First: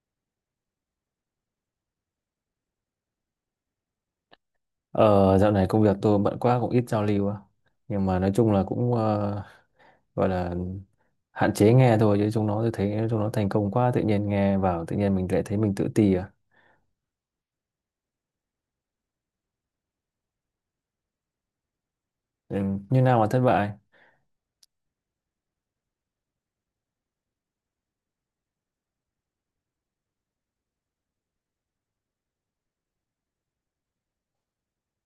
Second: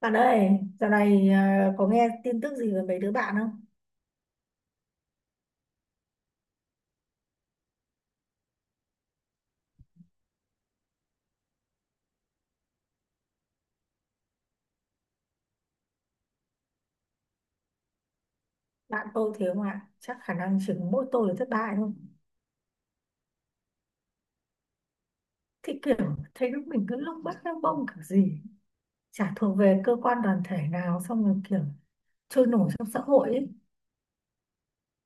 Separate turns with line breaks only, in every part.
Bạn ơi, dạo này có nghe tin tức gì về mấy đứa bạn không?
Ờ, dạo này công việc tôi bận quá cũng ít giao lưu á. Nhưng mà nói chung là cũng gọi là hạn chế nghe thôi chứ chúng nó tôi thấy chúng nó thành công quá tự nhiên nghe vào tự nhiên mình lại thấy mình tự ti à.
Bạn tôi thế không ạ? Chắc khả năng chỉ có mỗi tôi là thất bại thôi.
Ừ, như nào mà thất bại?
Thì kiểu thấy lúc mình cứ lúc bắt lông bông kiểu gì. Chả thuộc về cơ quan đoàn thể nào xong rồi kiểu trôi nổi trong xã hội ấy.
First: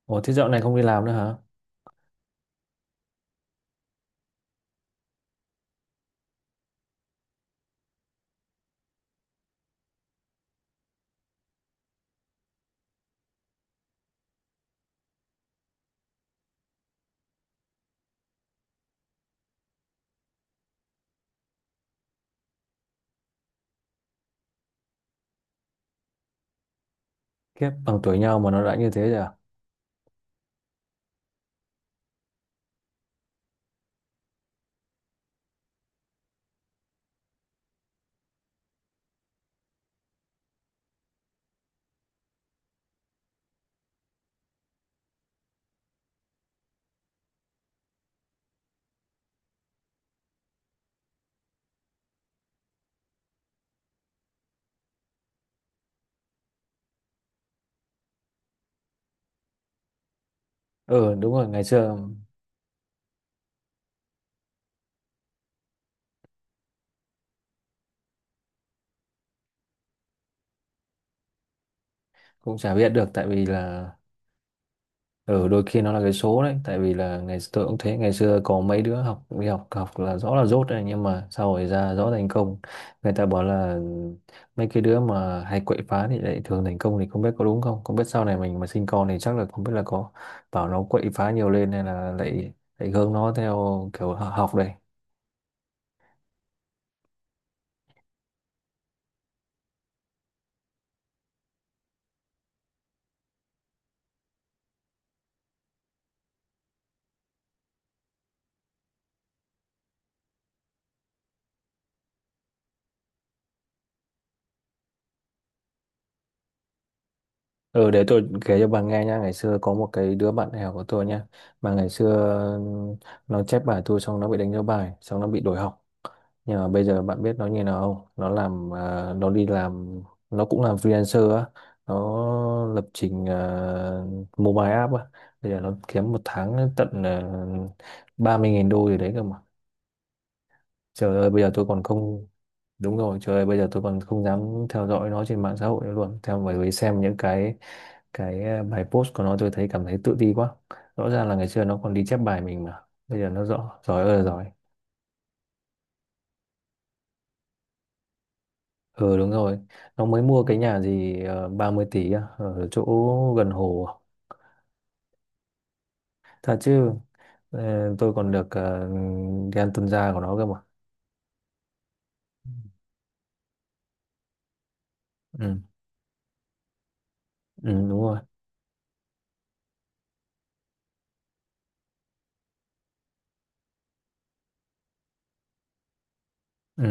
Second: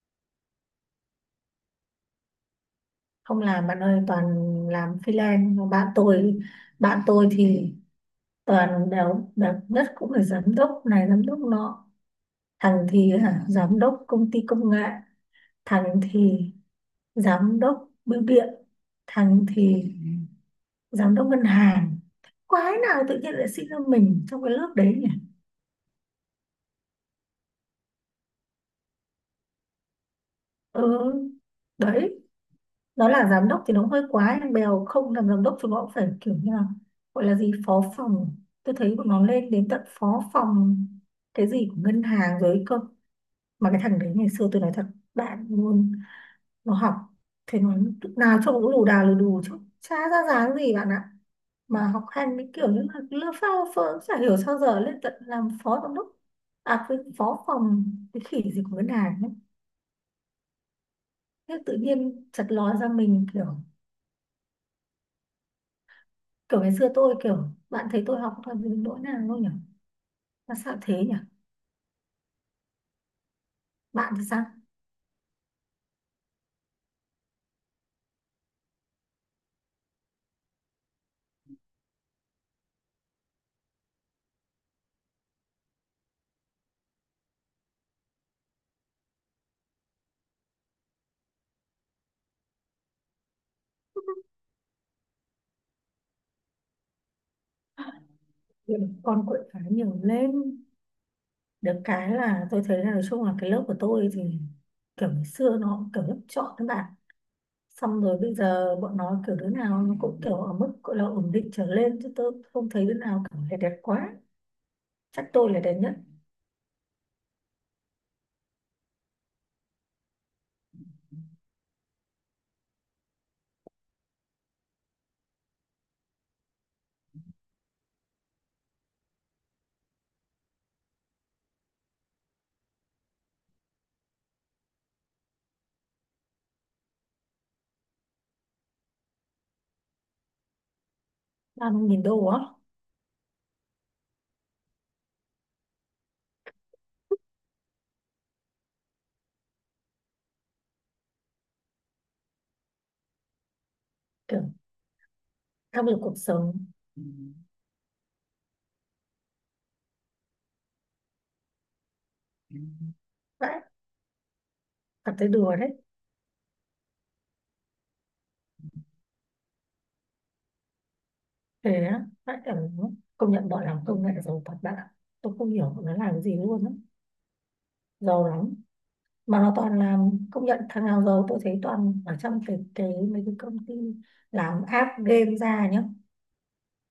Ồ, thế dạo này không đi làm nữa hả?
Không làm bạn ơi, toàn làm freelance. Mà bạn tôi, bạn tôi thì toàn đều đẹp nhất cũng là giám đốc này, giám đốc nọ. Thằng thì hả, giám đốc công ty công nghệ. Thằng thì giám đốc bưu điện, thằng thì giám đốc ngân hàng. Quái nào tự nhiên lại sinh ra mình trong cái lớp đấy nhỉ.
Kiếp bằng tuổi nhau mà nó đã như thế rồi à?
Ừ, đấy, nó là giám đốc thì nó hơi quá nhưng bèo không làm giám đốc chúng nó cũng phải kiểu như là gọi là gì phó phòng. Tôi thấy bọn nó lên đến tận phó phòng cái gì của ngân hàng rồi cơ. Mà cái thằng đấy ngày xưa tôi nói thật bạn luôn, nó học, thế nó lúc nào trông cũng lù đà lù đù chứ chả ra dáng gì bạn ạ. Mà học hành cái kiểu như là lơ phao phơ cũng chả hiểu sao giờ lên tận làm phó giám đốc, à cái phó phòng cái khỉ gì của ngân hàng ấy.
Ừ, đúng rồi,
Thế
ngày
tự
xưa
nhiên chật ló ra mình kiểu, kiểu ngày xưa tôi kiểu bạn thấy tôi học toàn những nỗi nào đâu nhỉ, mà sao thế nhỉ?
cũng chả biết được tại vì là...
Bạn thì sao?
Ừ, đôi khi nó là cái số đấy, tại vì là ngày tôi cũng thế, ngày xưa có mấy đứa học đi học học là rõ là dốt đấy nhưng mà sau rồi ra rõ thành công. Người ta bảo là mấy cái đứa mà hay quậy phá thì lại thường thành công, thì không biết có đúng không, không biết sau này mình mà sinh con thì chắc là không biết là có bảo nó quậy phá nhiều lên hay là lại lại hướng nó theo kiểu học đây.
Vậy con quậy phá nhiều lên. Được cái là tôi thấy là nói chung là cái lớp của tôi thì kiểu ngày xưa nó kiểu lớp chọn các bạn, xong rồi bây giờ bọn nó kiểu đứa nào nó cũng kiểu ở mức gọi là ổn định trở lên chứ tôi không thấy đứa nào kiểu là đẹp quá. Chắc tôi là đẹp nhất.
Ừ, để tôi kể cho bà nghe nha. Ngày xưa có một cái đứa bạn đại học của tôi nha, mà ngày xưa ừ, nó chép bài tôi xong nó bị đánh dấu bài xong nó bị đuổi học. Nhưng mà bây giờ bạn biết nó như nào không, nó đi làm, nó cũng làm freelancer á, nó lập trình mobile app á. Bây giờ nó kiếm một tháng tận 30.000 đô gì đấy cơ mà, trời ơi bây giờ tôi
ba mươi
còn
nghìn đô
không...
á?
Đúng rồi, trời ơi bây giờ tôi còn không dám theo dõi nó trên mạng xã hội nữa luôn, theo bởi vì xem những cái bài post của nó tôi thấy cảm thấy tự ti quá. Rõ ràng là ngày xưa nó còn đi chép bài mình mà bây giờ nó rõ giỏi ơi là
Kiểu
giỏi.
áp lực cuộc sống.
Ừ, đúng rồi. Nó mới mua cái nhà gì 30 tỷ á, ở chỗ gần
Vãi,
hồ à?
cảm thấy đùa đấy.
Thật chứ, tôi còn được gan tuân gia của nó cơ mà.
Thế á? Vãi cảm. Công nhận bọn làm công nghệ giàu thật bạn ạ. Tôi không
Ừ.
hiểu bọn nó làm gì luôn á.
Ừ, đúng rồi.
Giàu lắm. Mà nó toàn là, công nhận thằng nào giàu tôi thấy toàn ở trong cái mấy cái công ty làm app game ra nhá.
Ừ.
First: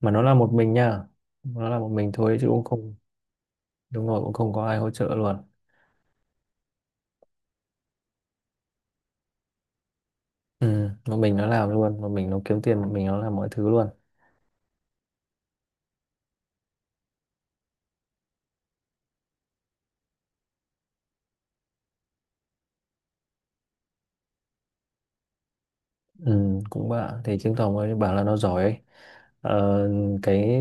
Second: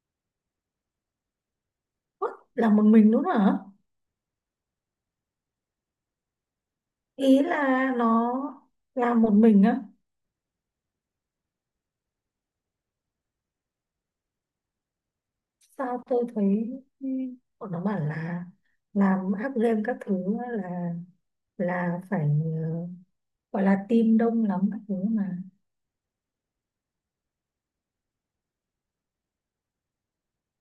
Mà nó là một mình nha. Nó là một mình
What?
thôi chứ cũng
Là một
không...
mình đúng không hả?
Đúng rồi, cũng không có ai hỗ trợ luôn.
Ý là nó làm một mình á?
Ừ. Một mình nó làm luôn. Một mình nó kiếm tiền. Một mình nó làm mọi thứ luôn.
Sao tôi thấy, ừ, bọn nó bảo là làm app game các thứ á là phải gọi là team đông lắm các thứ mà.
Ừ, cũng bạn thì chứng tỏ mới bảo là nó giỏi ấy. Ờ, cái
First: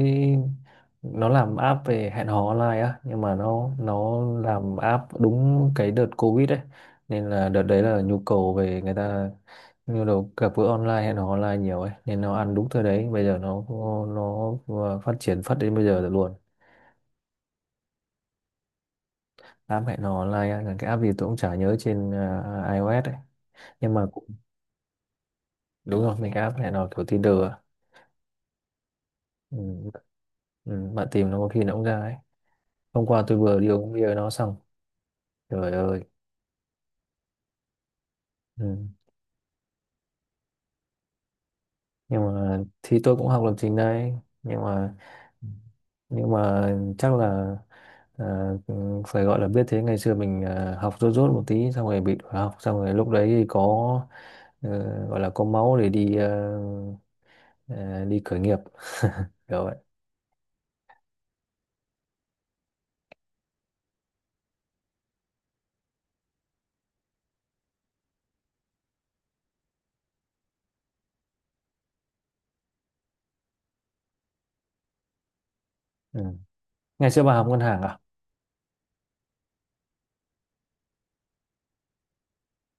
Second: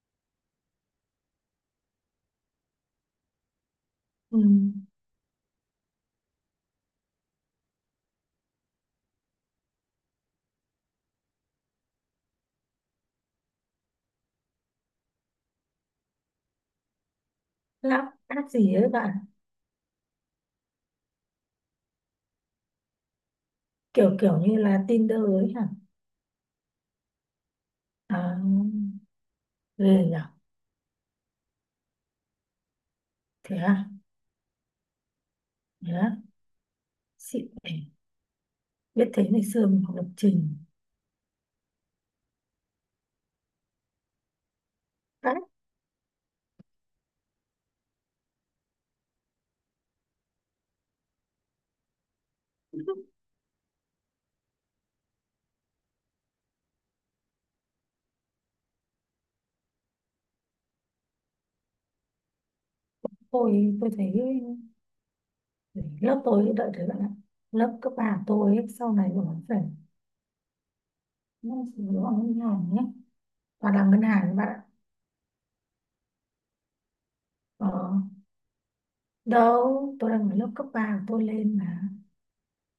nó làm app về hẹn hò online á, nhưng mà nó
Ừ.
làm app đúng cái đợt Covid ấy. Nên là đợt đấy là nhu cầu về người ta, nhu cầu gặp gỡ online hẹn hò online nhiều ấy nên nó ăn đúng thời đấy. Bây giờ nó nó phát triển phát đến bây giờ rồi luôn.
Làm app gì ấy bạn?
App hẹn hò online á, là cái app gì tôi cũng chả nhớ, trên iOS ấy, nhưng mà
kiểu
cũng...
kiểu như là Tinder ấy hả?
Đúng rồi, mình cái app hẹn hò kiểu Tinder á.
À,
Ừ.
ghê nhở.
Ừ, bạn tìm nó có khi nó cũng ra ấy. Hôm qua tôi
Thế
vừa đi
à?
uống bia với nó xong. Trời
Thế
ơi.
à? Xịn nhỉ?
Ừ.
Biết thế ngày xưa mình học lập trình.
Nhưng mà thì tôi cũng học lập trình đây, nhưng mà
Đấy.
nhưng mà chắc là à, ừ, phải gọi là biết thế ngày xưa mình học rốt rốt một tí xong rồi bị đuổi học xong rồi lúc đấy thì có ờ, gọi là có máu để đi khởi nghiệp kiểu vậy.
Tôi thấy lớp tôi đợi thấy bạn ạ, lớp cấp ba của tôi ấy, sau này nó phải, nó phải vào ngân hàng nhé, và làm ngân hàng các bạn ạ.
Ừ. Ngày xưa bà học ngân
ờ,
hàng à.
đâu tôi đang ở lớp cấp 3 của tôi lên mà,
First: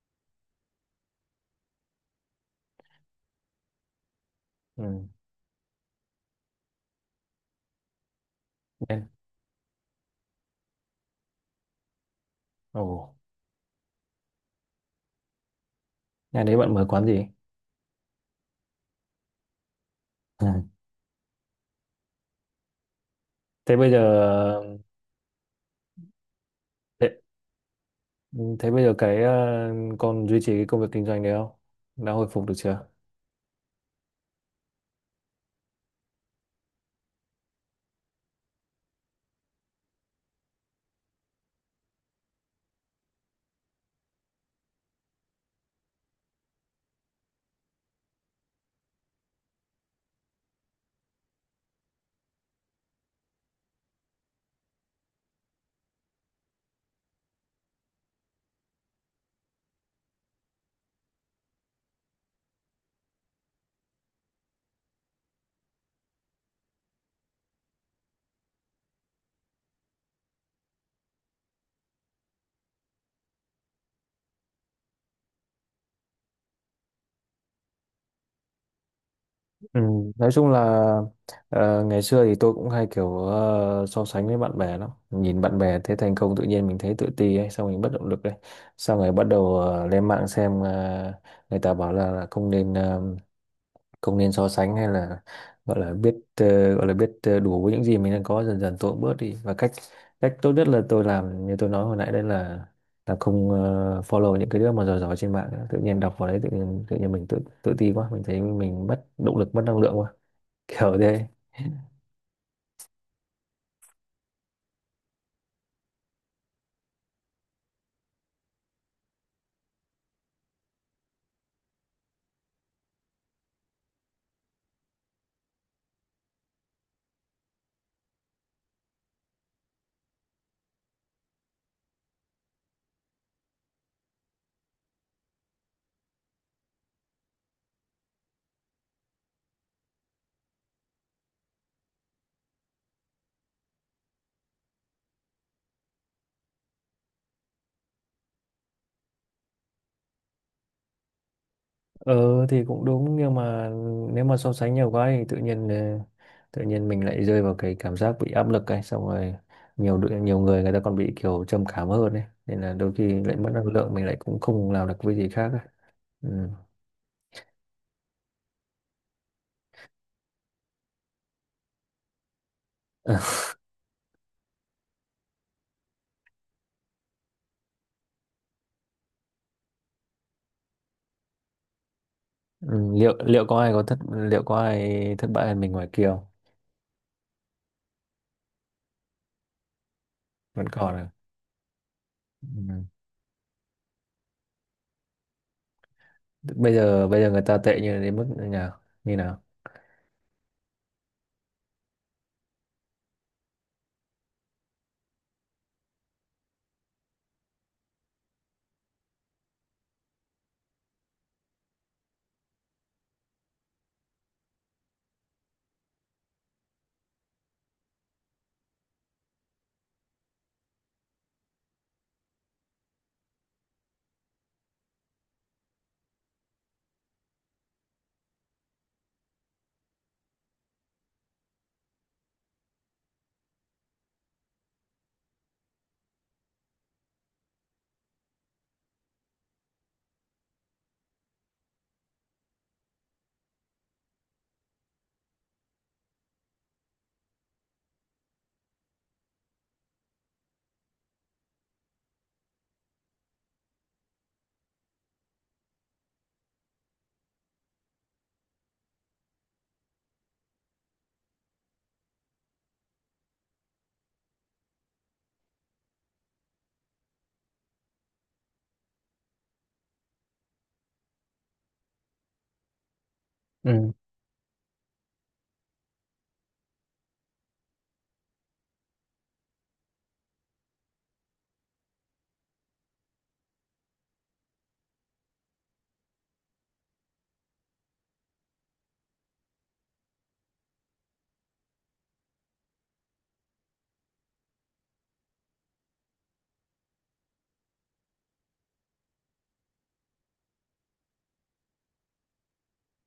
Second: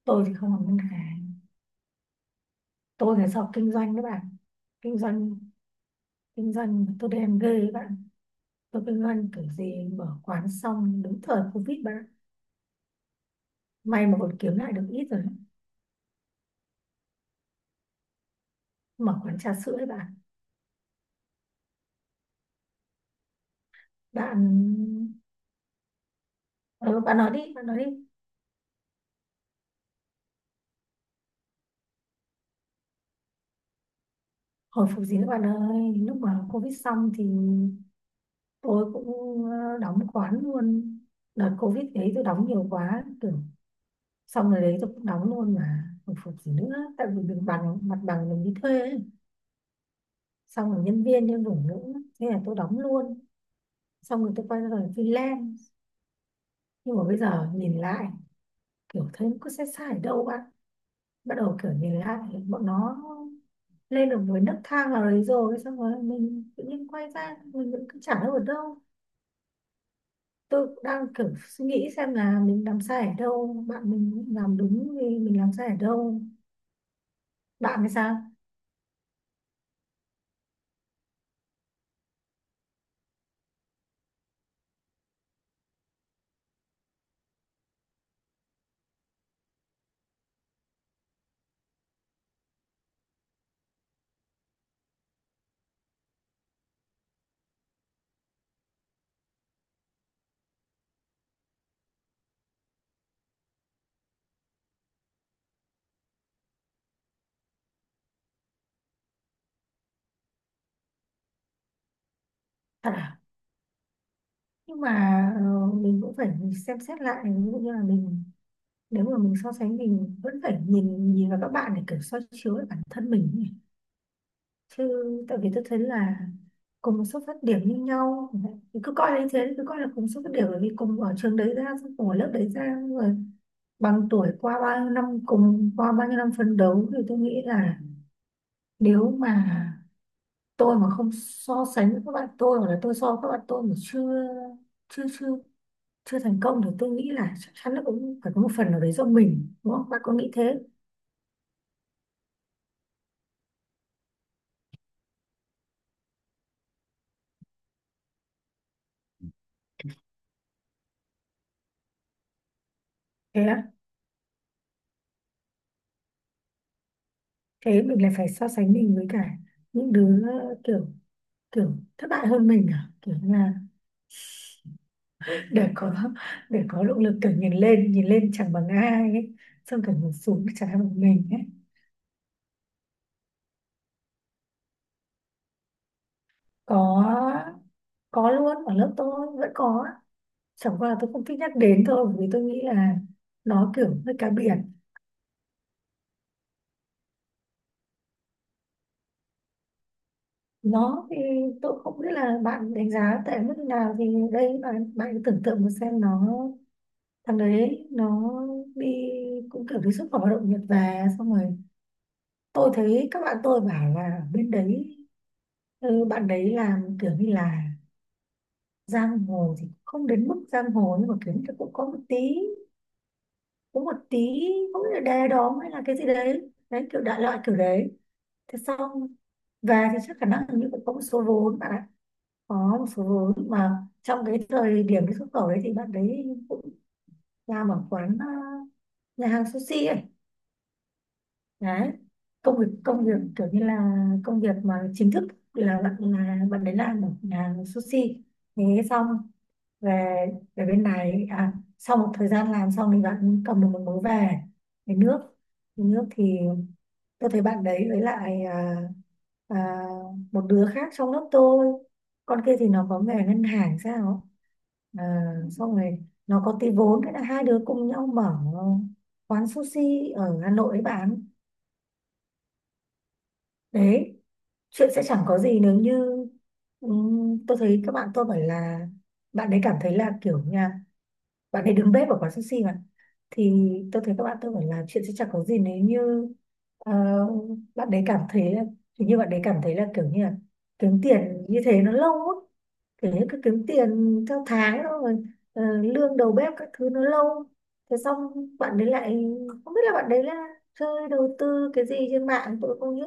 tôi thì không làm ngân hàng, tôi phải học kinh doanh các bạn. Kinh
Ừ.
doanh, kinh doanh tôi đen ghê các bạn. Tôi kinh
Nên-
doanh kiểu gì mở quán xong đúng thời covid bạn ạ.
Ồ.
May mà còn kiếm lại được ít rồi đấy.
Ngày đấy bạn mở quán gì?
Mở quán trà sữa đấy bạn.
Ừ. Thế bây giờ...
Bạn, ừ,
Thế,
bạn nói đi, bạn nói đi.
thế bây giờ cái còn duy trì cái công việc kinh doanh đấy không? Đã hồi phục được chưa?
Hồi phục gì nữa bạn ơi, lúc mà Covid xong thì tôi cũng đóng quán luôn. Đợt Covid đấy tôi đóng nhiều quá, kiểu xong rồi đấy tôi cũng đóng luôn mà. Hồi phục gì nữa, tại vì mình bằng mặt bằng mình đi thuê ấy. Xong rồi nhân viên nhân đủ nữa, thế là tôi đóng luôn. Xong rồi tôi quay ra làm freelance. Nhưng mà bây giờ nhìn lại, kiểu thấy nó có sai sai ở đâu bạn. Bắt đầu kiểu nhìn lại, bọn nó lên được với nấc thang nào đấy rồi xong rồi mình tự nhiên quay ra mình vẫn cứ chẳng đâu ở đâu. Tôi cũng đang kiểu suy nghĩ xem là mình làm sai ở đâu bạn, mình làm đúng thì mình làm sai ở đâu. Bạn thì sao?
Ừ, nói chung là ngày xưa thì tôi cũng hay kiểu so sánh với bạn bè lắm, nhìn bạn bè thấy thành công tự nhiên mình thấy tự ti ấy xong mình bất động lực ấy, xong rồi bắt đầu lên mạng xem người ta bảo là, không nên không nên so sánh hay là gọi là biết đủ với những gì mình đang có. Dần dần tôi cũng bớt đi, và cách cách tốt nhất là tôi làm như tôi nói hồi nãy đấy, là không follow những cái đứa mà giỏi giỏi trên mạng nữa. Tự nhiên đọc vào đấy tự nhiên mình tự tự ti quá, mình thấy mình mất động lực mất năng lượng quá, kiểu thế.
Thật à? Nhưng mà mình cũng phải xem xét lại ví dụ như là mình, nếu mà mình so sánh mình vẫn phải nhìn nhìn vào các bạn để kiểu soi chiếu lại bản thân mình ấy. Chứ tại vì tôi thấy là cùng một xuất phát điểm như nhau, cứ coi là như thế, cứ coi là cùng xuất phát điểm bởi vì cùng ở trường đấy ra xong cùng ở lớp đấy ra xong rồi bằng tuổi qua bao nhiêu năm cùng qua bao nhiêu năm phấn đấu thì tôi nghĩ là, nếu mà tôi mà không so sánh với các bạn tôi hoặc là tôi so với các bạn tôi mà chưa, chưa chưa chưa thành công thì tôi nghĩ là chắc chắn là cũng phải có một phần nào đấy do mình, đúng không bạn có nghĩ thế?
Ờ thì cũng đúng, nhưng mà nếu mà so sánh nhiều quá thì tự nhiên mình lại rơi vào cái cảm giác bị áp lực ấy, xong rồi nhiều người người ta còn bị kiểu trầm cảm hơn ấy, nên là đôi khi lại
Thế
mất năng
á?
lượng mình lại cũng không làm được cái gì khác ấy. Ừ.
Thế mình lại phải so sánh mình với cả những đứa kiểu, kiểu thất bại hơn mình à, kiểu như là để có, để có động lực kiểu nhìn lên, nhìn lên chẳng bằng ai ấy, xong kiểu mình xuống chả bằng mình ấy.
Ừ, liệu liệu có ai thất bại hơn mình ngoài kia không?
có có luôn, ở lớp tôi vẫn có.
Vẫn
Chẳng qua
còn
là tôi
à?
không thích nhắc đến thôi bởi vì tôi nghĩ
Ừ.
là nó kiểu hơi cá biệt.
Bây giờ người ta tệ như đến mức như nào? Như nào?
Nó thì, tôi không biết là bạn đánh giá tệ mức nào thì, đây bạn bạn cứ tưởng tượng một xem nó, thằng đấy nó đi, cũng kiểu đi xuất khẩu lao động Nhật về xong rồi, tôi thấy các bạn tôi bảo là ở bên đấy, ừ, bạn đấy làm kiểu như là giang hồ thì không đến mức giang hồ nhưng mà kiểu như là cũng có một tí, có một tí không biết là đề đóm hay là cái gì đấy đấy kiểu đại loại kiểu đấy. Thế xong về thì chắc khả năng hình như cũng có một số vốn bạn ạ. Có một số vốn mà trong cái thời điểm cái xuất khẩu đấy thì bạn đấy cũng làm ở quán, nhà hàng sushi ấy. Đấy, công việc, công việc kiểu như là công việc mà chính thức là bạn đấy làm ở nhà sushi. Thế xong về, bên này à, sau một thời gian làm xong thì bạn cầm được một mối về, về nước. Về nước thì tôi thấy bạn đấy với lại à, một đứa khác trong lớp tôi, con kia thì nó có nghề ngân hàng sao, à, xong rồi nó có tí vốn, thế là hai đứa cùng nhau mở quán sushi ở Hà Nội ấy bán.
Ừ.
Đấy, chuyện sẽ chẳng có gì nếu như, tôi thấy các bạn tôi bảo là bạn ấy cảm thấy là kiểu nha, bạn ấy đứng bếp ở quán sushi mà, thì tôi thấy các bạn tôi bảo là chuyện sẽ chẳng có gì nếu như ờ, bạn ấy cảm thấy là hình như bạn ấy cảm thấy là kiểu như là kiếm tiền như thế nó lâu á, kiểu như cứ kiếm tiền theo tháng đó rồi lương đầu bếp các thứ nó lâu. Thế xong bạn đấy lại, không biết là bạn đấy là chơi đầu tư cái gì trên mạng tôi không biết,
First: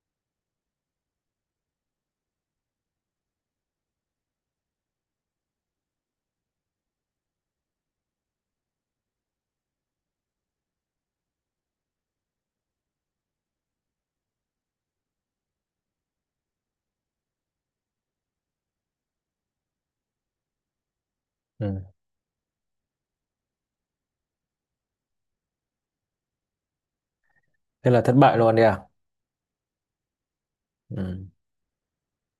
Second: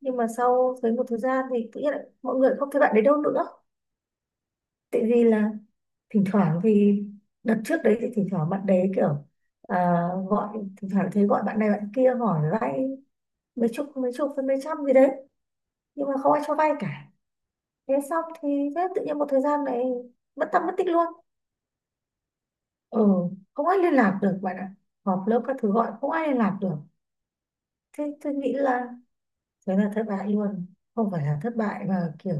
nhưng mà sau thấy một thời gian thì tự nhiên lại mọi người không thấy bạn đấy đâu nữa, tại vì là thỉnh thoảng thì, đợt trước đấy thì thỉnh thoảng bạn đấy kiểu, à, gọi thỉnh thoảng thấy gọi bạn này bạn kia hỏi vay mấy chục, với mấy trăm gì đấy, nhưng mà không ai cho vay cả. Thế xong thì, thế tự nhiên một thời gian này mất tâm mất tích luôn.
Ừ.
Ừ, không ai liên lạc được bạn ạ, họp lớp các thứ gọi không ai liên lạc được.
Thế là
Thế
thất
tôi
bại
nghĩ
luôn đi à?
là thế là thất bại luôn. Không phải
Ừ.
là thất bại mà kiểu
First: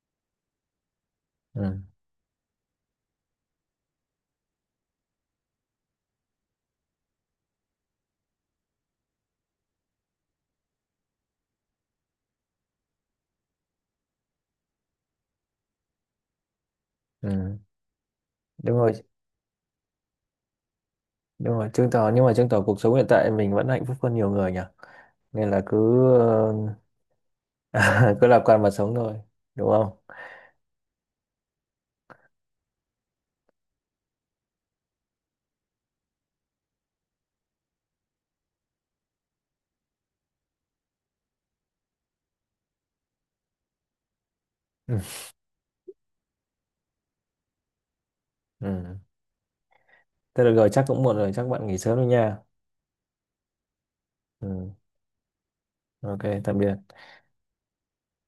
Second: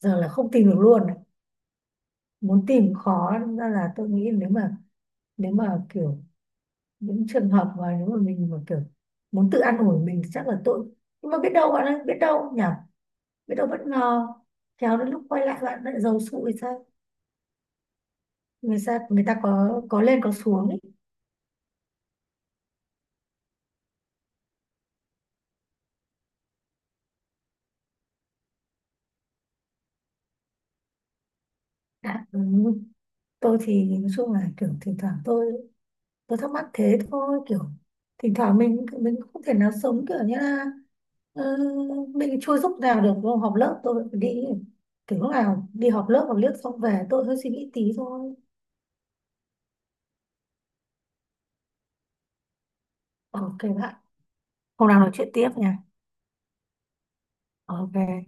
giờ là không tìm được luôn ấy.
Ừ.
Muốn tìm khó đâm ra là tôi nghĩ nếu mà, nếu mà kiểu những trường hợp mà nếu mà mình mà kiểu muốn tự an ủi mình thì chắc là tội. Nhưng mà biết đâu bạn ơi, biết đâu nhỉ, biết đâu bất ngờ, khéo đến lúc quay lại bạn lại giàu sụ thì sao.
Ừ. Đúng
Người
rồi.
ta, người ta có lên có xuống ấy.
Đúng rồi, chứng tỏ nhưng mà chứng tỏ cuộc sống hiện tại mình vẫn hạnh phúc hơn nhiều người nhỉ, nên là cứ ờ, cứ lạc quan mà sống thôi, đúng không?
Đã, ừ. Tôi thì nói chung là kiểu thỉnh thoảng tôi thắc mắc thế thôi kiểu, thỉnh thoảng mình không thể nào sống kiểu như là ờ, mình chui lúc nào được vô họp lớp tôi phải đi,
Ừ.
kiểu lúc nào đi họp lớp, xong về tôi hơi suy nghĩ tí thôi.
Ừ. Thế được rồi, chắc cũng muộn rồi, chắc bạn nghỉ sớm đi nha.
Ok bạn,
Ừ.
hôm nào nói chuyện tiếp nha.
Ok. Tạm biệt.
Ok.